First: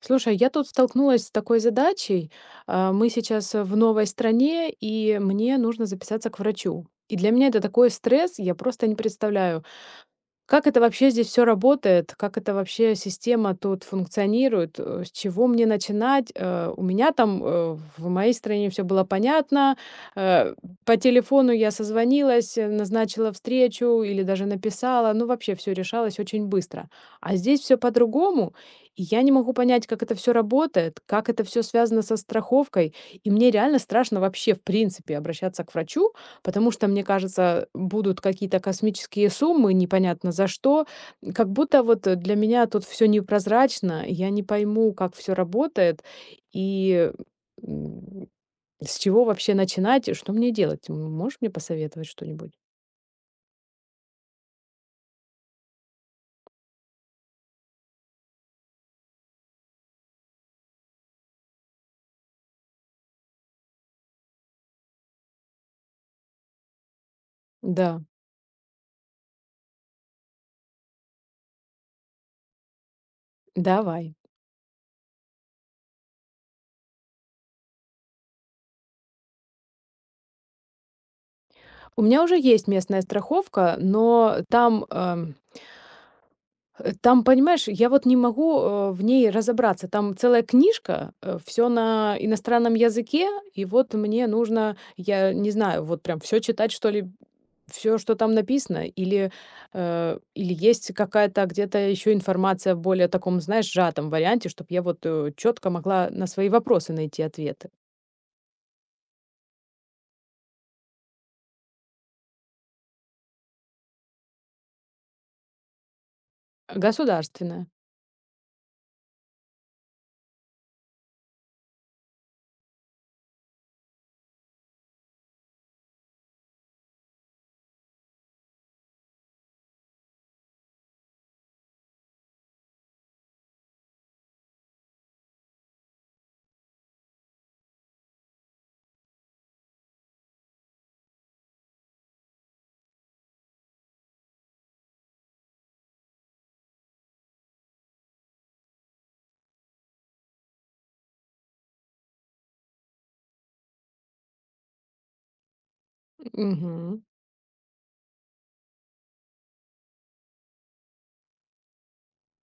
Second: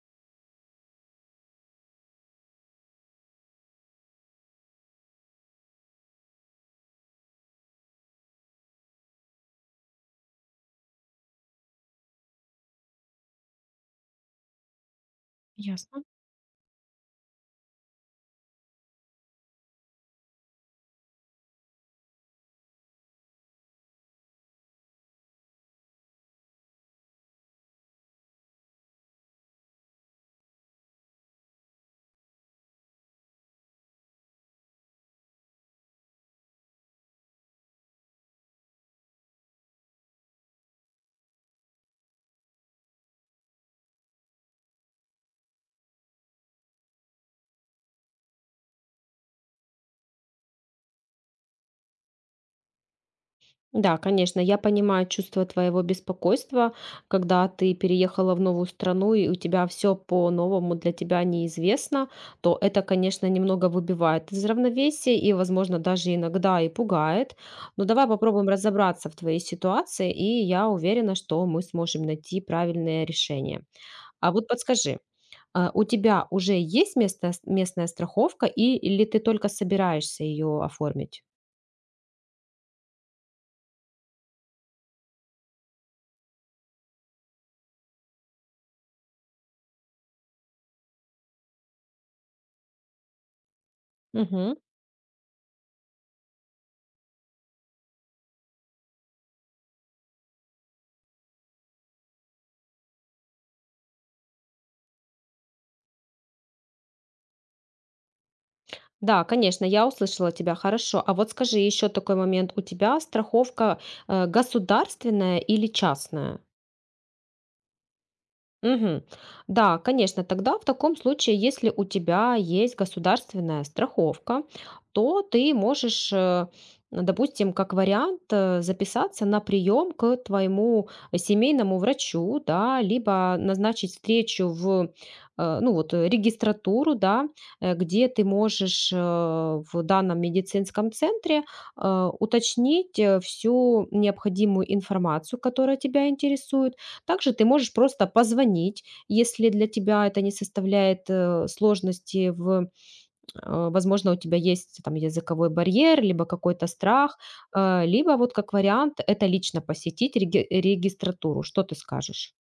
Слушай, я тут столкнулась с такой задачей. Мы сейчас в новой стране, и мне нужно записаться к врачу. И для меня это такой стресс, я просто не представляю, как это вообще здесь все работает? Как это вообще система тут функционирует? С чего мне Ясно. начинать? У меня там, в моей стране все было понятно. Э, по телефону я созвонилась, назначила встречу или даже написала. Ну, вообще все решалось очень быстро. А здесь все по-другому, и я не могу понять, как это все работает, как это все связано со страховкой. И мне реально страшно вообще, в принципе, обращаться к врачу, потому что, мне кажется, будут какие-то космические суммы, непонятно за что. Как будто вот для меня тут все непрозрачно, я не пойму, как все работает и м, с чего вообще начинать, и что мне делать. Можешь мне посоветовать что-нибудь? Да, конечно, я понимаю чувство твоего беспокойства, когда ты переехала в новую страну и у тебя все по-новому, для тебя неизвестно, то это, конечно, немного выбивает из равновесия и, возможно, даже иногда и пугает. Но Да, давай попробуем разобраться в твоей ситуации, и я уверена, что мы сможем найти правильное решение. давай. А вот подскажи, а у тебя уже есть местная страховка и, или ты только собираешься ее оформить? У меня уже есть местная страховка, но там там, понимаешь, я вот не могу, в ней разобраться. Там целая книжка, все на иностранном языке, и вот мне нужно, я не знаю, вот прям все читать, что ли, все, что там написано, или, или есть какая-то где-то еще информация в более таком, знаешь, сжатом варианте, чтобы я вот четко могла на свои вопросы найти ответы. Да, конечно, я услышала тебя, хорошо. А вот скажи еще такой момент, у тебя страховка, государственная или частная? Государственная. Мгм. Да, конечно, тогда в таком случае, если у тебя есть государственная страховка, то ты можешь, допустим, как вариант, записаться на прием к твоему семейному врачу, да, либо назначить встречу в, ну вот, регистратуру, да, где ты можешь в данном медицинском центре уточнить всю необходимую информацию, которая тебя интересует. Также ты можешь просто позвонить, если для тебя это не составляет, сложности в, возможно, у тебя есть там языковой барьер, либо какой-то страх, либо вот как вариант — это лично посетить регистратуру. Что ты скажешь?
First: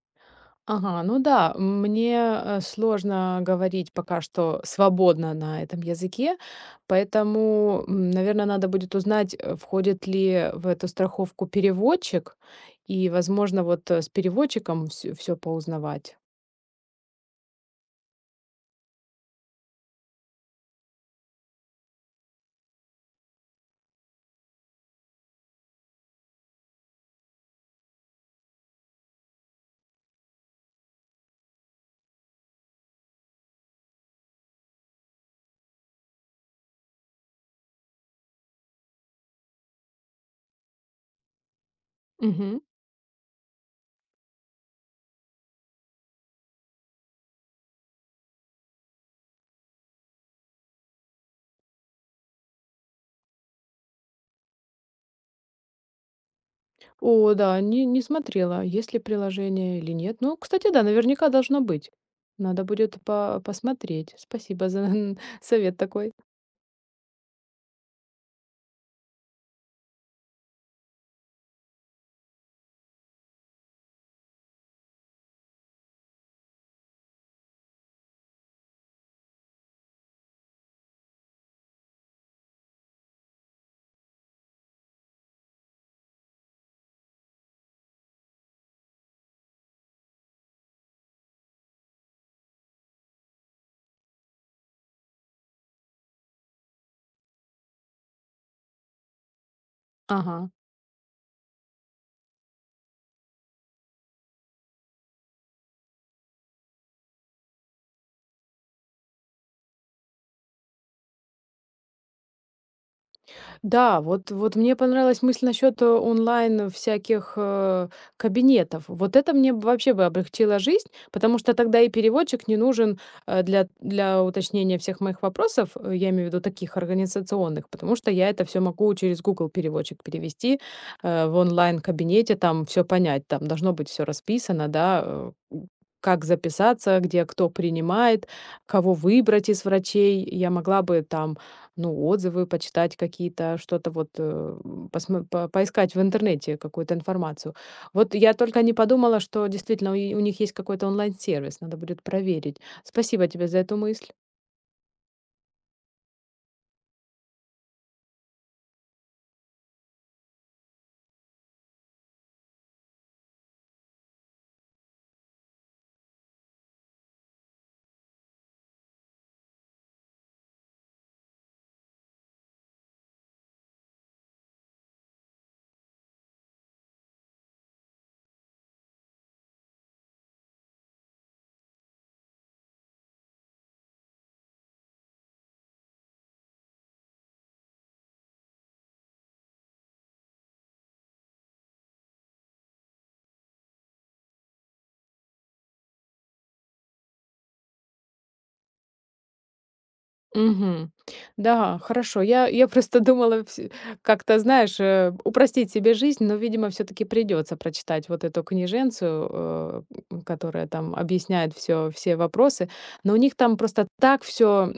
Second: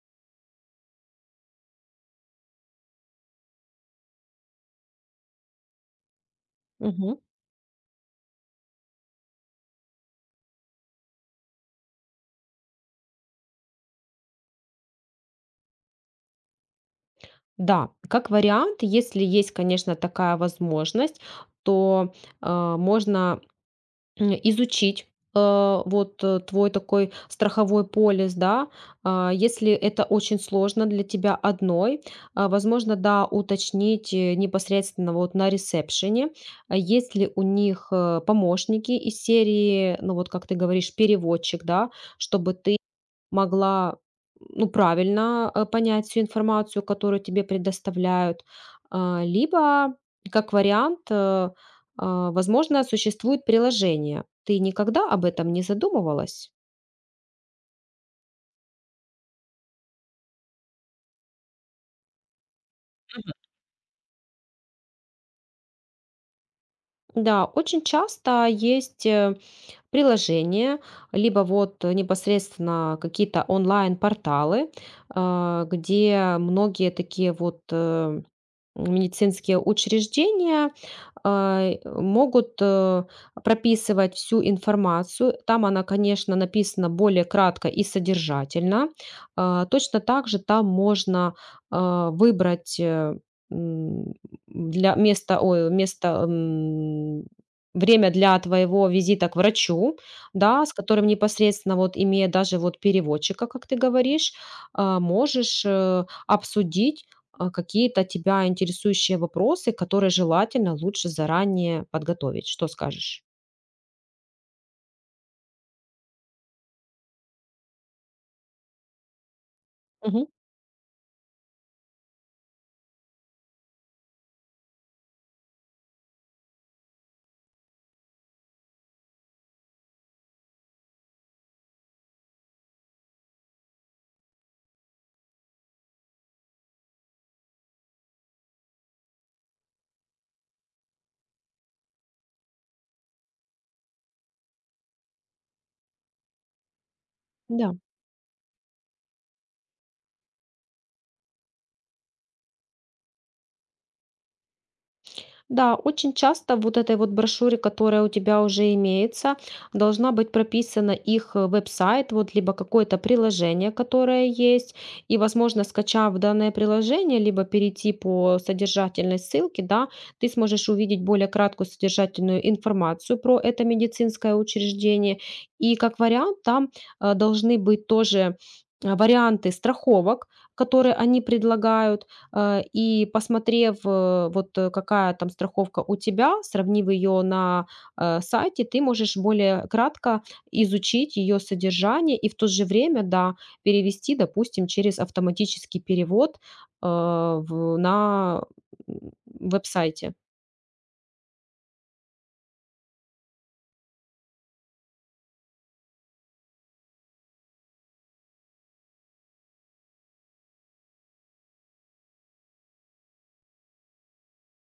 Ага, ну да, мне сложно говорить пока что свободно на этом языке, Мгм. поэтому, наверное, надо будет узнать, входит ли в эту страховку переводчик, и, возможно, вот, с переводчиком все поузнавать. Да, как вариант, если есть, конечно, такая возможность, то, можно изучить, вот, твой такой страховой полис, да. А если это очень сложно для тебя одной, а, возможно, да, уточнить, непосредственно вот на ресепшене, а есть ли у них, помощники из серии, ну, вот как ты говоришь, переводчик, да, чтобы Мгм. ты могла, ну, правильно, понять всю информацию, которую тебе предоставляют. А либо, как вариант, а, возможно, существует приложение. Ты никогда об этом не задумывалась? О да, не смотрела, есть ли приложение или нет. Ну, кстати, да, наверняка должно быть. Надо будет Мгм. по посмотреть. Спасибо за совет такой. Да, очень часто есть приложения, либо вот непосредственно какие-то онлайн-порталы, а, где многие такие вот медицинские учреждения а, могут прописывать всю информацию. Там она, конечно, написана более кратко и содержательно. А точно так же там можно а, выбрать м, для места, ой, место, время для твоего визита к врачу, Ага. да, с которым непосредственно вот, имея даже вот переводчика, как ты говоришь, а, можешь обсудить а, какие-то тебя интересующие вопросы, которые желательно лучше заранее подготовить. Что скажешь? Да, вот мне понравилась мысль насчет, э, онлайн всяких, э, кабинетов. Вот это мне б вообще бы Мгм. облегчило жизнь, потому что тогда и переводчик не нужен, для уточнения всех моих вопросов, я имею в виду таких организационных, потому что я это все могу через Google переводчик перевести, в онлайн-кабинете, там все понять, там должно быть все расписано, да, как записаться, где кто принимает, кого выбрать из врачей. Я могла бы там, ну, отзывы почитать какие-то, что-то вот поискать в интернете какую-то информацию. Да. Вот я только не подумала, что действительно у них есть какой-то онлайн-сервис, надо будет проверить. Спасибо тебе за эту мысль. Да, очень часто вот этой вот брошюре, которая у тебя уже имеется, должна быть прописана их веб-сайт, вот либо какое-то приложение, которое есть, и, возможно, скачав данное приложение, либо перейти по содержательной ссылке, да, ты сможешь увидеть более краткую содержательную информацию про это медицинское учреждение. И как вариант, там должны быть тоже варианты страховок, которые они предлагают. И посмотрев, вот, какая там страховка у тебя, сравнив ее на, сайте, ты можешь более кратко изучить ее содержание и в то же время, да, перевести, допустим, через автоматический перевод, в на, м, веб-сайте. Мгм. Да, хорошо. Я просто думала вс как-то, знаешь, упростить себе жизнь, но, видимо, все таки придется прочитать вот эту книженцию, которая там объясняет все вопросы. Но у них там просто так все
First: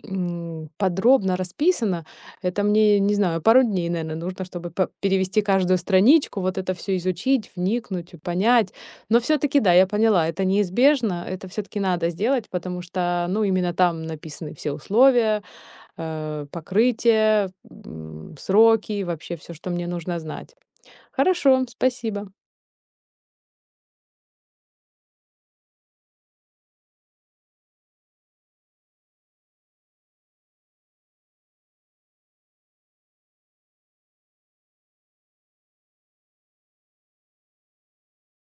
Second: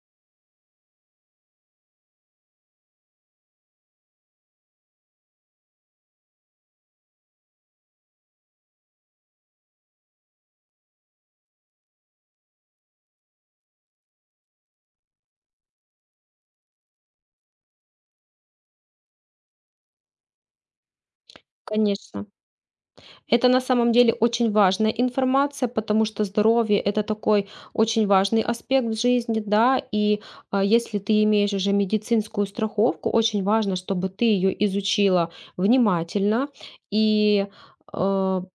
подробно расписано. Это мне, не знаю, пару дней, наверное, нужно, чтобы п перевести каждую страничку, вот это все изучить, вникнуть и понять. Но все таки да, я поняла, это неизбежно, это все таки надо сделать, потому что, ну, именно там написаны все условия, покрытие, сроки, вообще все, что мне нужно знать. Хорошо, Конечно. спасибо. Это на самом деле очень важная информация, потому что здоровье — это такой очень важный аспект в жизни, да, и а, если ты имеешь уже медицинскую страховку, очень важно, чтобы ты ее изучила внимательно, и в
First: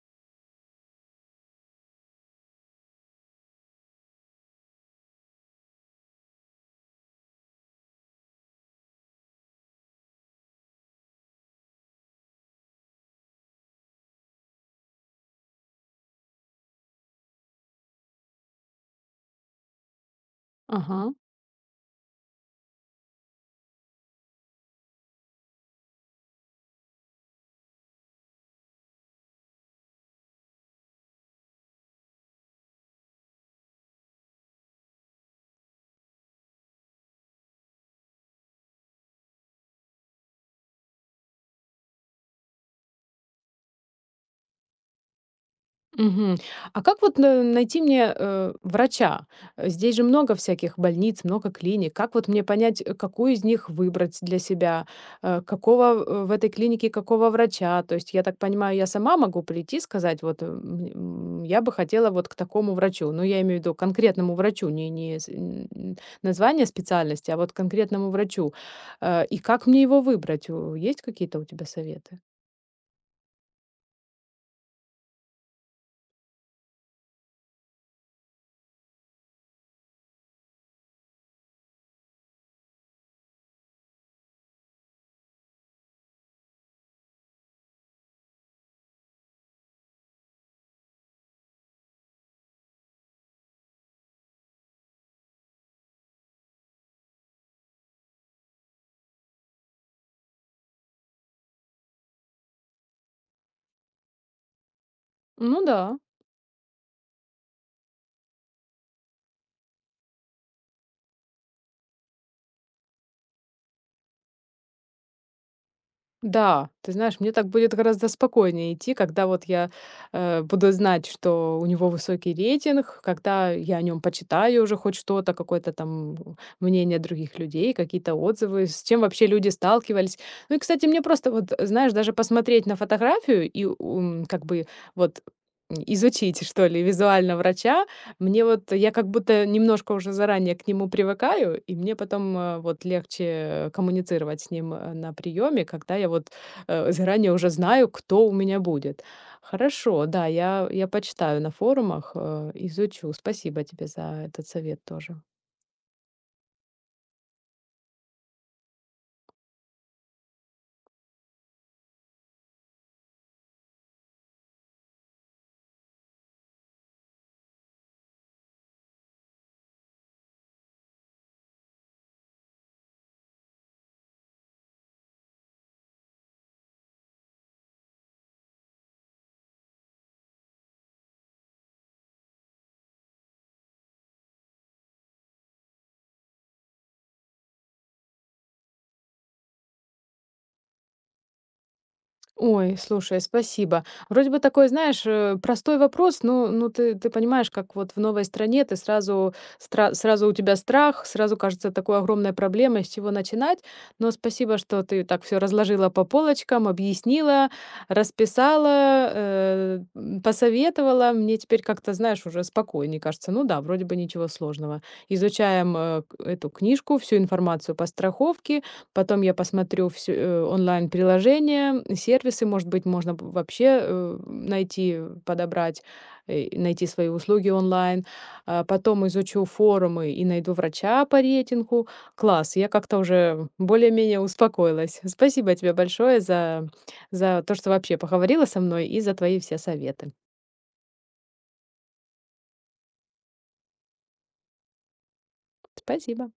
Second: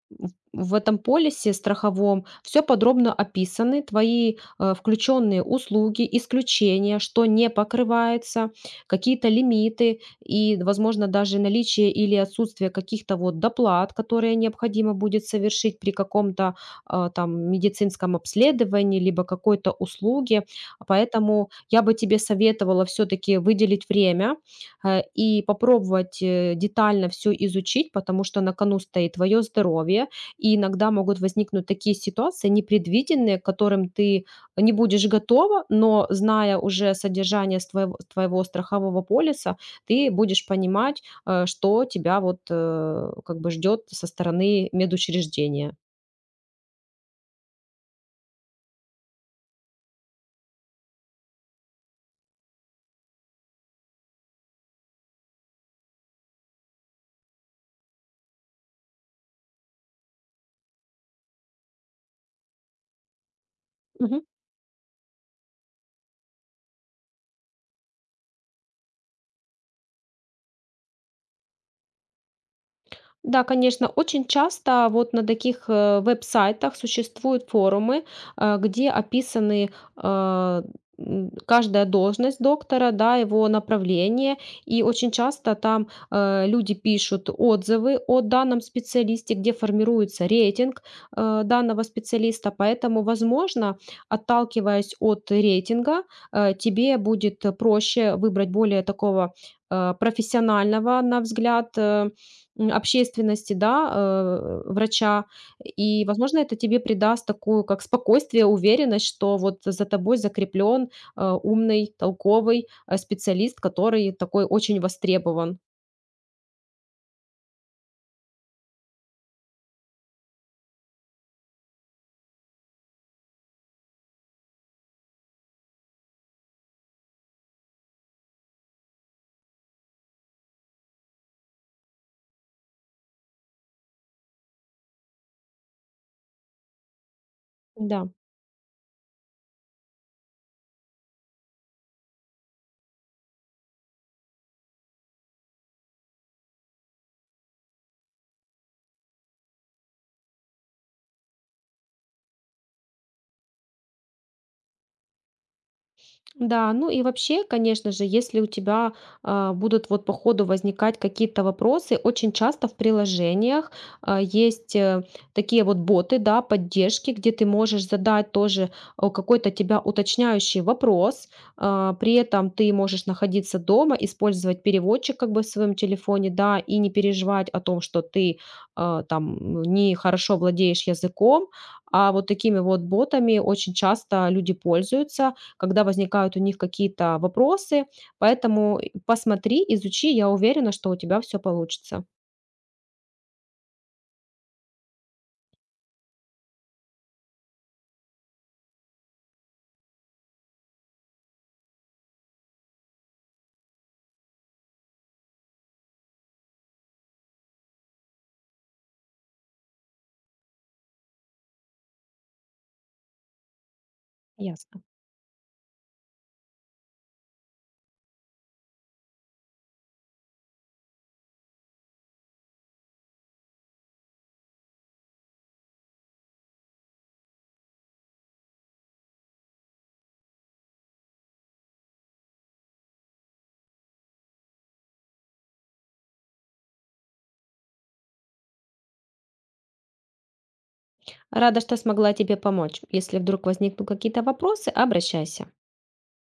этом полисе страховом все подробно описаны: твои включенные услуги, исключения, что не покрывается, какие-то лимиты, и, возможно, даже наличие или отсутствие каких-то вот доплат, которые необходимо будет совершить при каком-то а, там медицинском обследовании, либо какой-то услуге. Ага. Поэтому я бы тебе советовала все-таки выделить время и попробовать детально все изучить, потому что на кону стоит твое здоровье, и иногда могут возникнуть такие ситуации непредвиденные, к которым ты не будешь готова, но зная уже содержание с твоего страхового полиса, ты будешь понимать, что тебя вот, как бы ждет со стороны медучреждения. Мгм. А как вот на найти мне, э, врача? Здесь же много всяких больниц, много клиник. Как вот мне понять, э, какую из них выбрать для себя? В этой клинике какого врача? То есть, я так понимаю, я сама могу прийти и сказать: "Вот, я бы хотела вот к такому врачу". Ну, я имею в виду Мгм. конкретному врачу, не не с н н название специальности, а вот конкретному врачу. И как мне его выбрать? У есть какие-то у тебя советы? Да, конечно, очень часто вот на таких веб-сайтах существуют форумы, где описаны э, каждая должность доктора, да, его направление, и очень часто там люди пишут отзывы о данном специалисте, где формируется рейтинг данного специалиста, поэтому, возможно, отталкиваясь от рейтинга, тебе будет проще выбрать более такого профессионального, на взгляд, общественности, да, врача. Ну да. И, возможно, это тебе придаст такую, как спокойствие, уверенность, что вот за тобой закреплен умный, толковый специалист, который такой очень востребован. Да, ты знаешь, мне так будет гораздо спокойнее идти, когда вот я, э, буду знать, что у него высокий рейтинг, когда я о нем почитаю уже хоть что-то, какое-то там мнение других людей, какие-то отзывы, с чем вообще люди сталкивались. Ну и, кстати, мне просто вот, знаешь, даже посмотреть на фотографию и, как бы вот, изучить, что ли, визуально врача, Да. мне вот, я как будто немножко уже заранее к нему привыкаю, и мне потом, вот легче коммуницировать с ним, на приеме, когда я вот, заранее уже знаю, кто у меня будет. Хорошо, да, я почитаю на форумах, изучу. Спасибо тебе за этот совет тоже. Да, ну и вообще, конечно же, если у тебя а, будут вот по ходу возникать какие-то вопросы, очень часто в приложениях а, есть такие вот боты, да, поддержки, где ты можешь задать тоже какой-то тебя уточняющий вопрос, а, при этом ты можешь находиться дома, использовать переводчик как бы в своем телефоне, да, и не переживать о том, что ты а, там не хорошо владеешь языком, а вот такими вот ботами очень часто люди пользуются, когда возникают у них какие-то вопросы. Поэтому посмотри, изучи, я уверена, что у тебя все получится. Ой, слушай, спасибо. Вроде бы такой, знаешь, простой вопрос, но ну ты понимаешь, как вот в новой стране ты сразу, сразу у тебя страх, сразу кажется такой огромной проблемой, с чего начинать. Но спасибо, что ты так все разложила по полочкам, объяснила, расписала, посоветовала. Мне теперь как-то, знаешь, уже спокойнее кажется. Ну да, вроде бы ничего сложного. Ясно. Изучаем эту книжку, всю информацию по страховке. Потом я посмотрю всё, э, онлайн-приложения, сервисы, может быть, можно б вообще, э, найти, э, подобрать, найти свои услуги онлайн. А потом изучу форумы и найду врача по рейтингу. Класс, я как-то уже более-менее успокоилась. Спасибо тебе большое за то, что вообще поговорила со мной и за твои все советы. Рада, что смогла тебе помочь. Если вдруг возникнут какие-то вопросы, обращайся. Спасибо.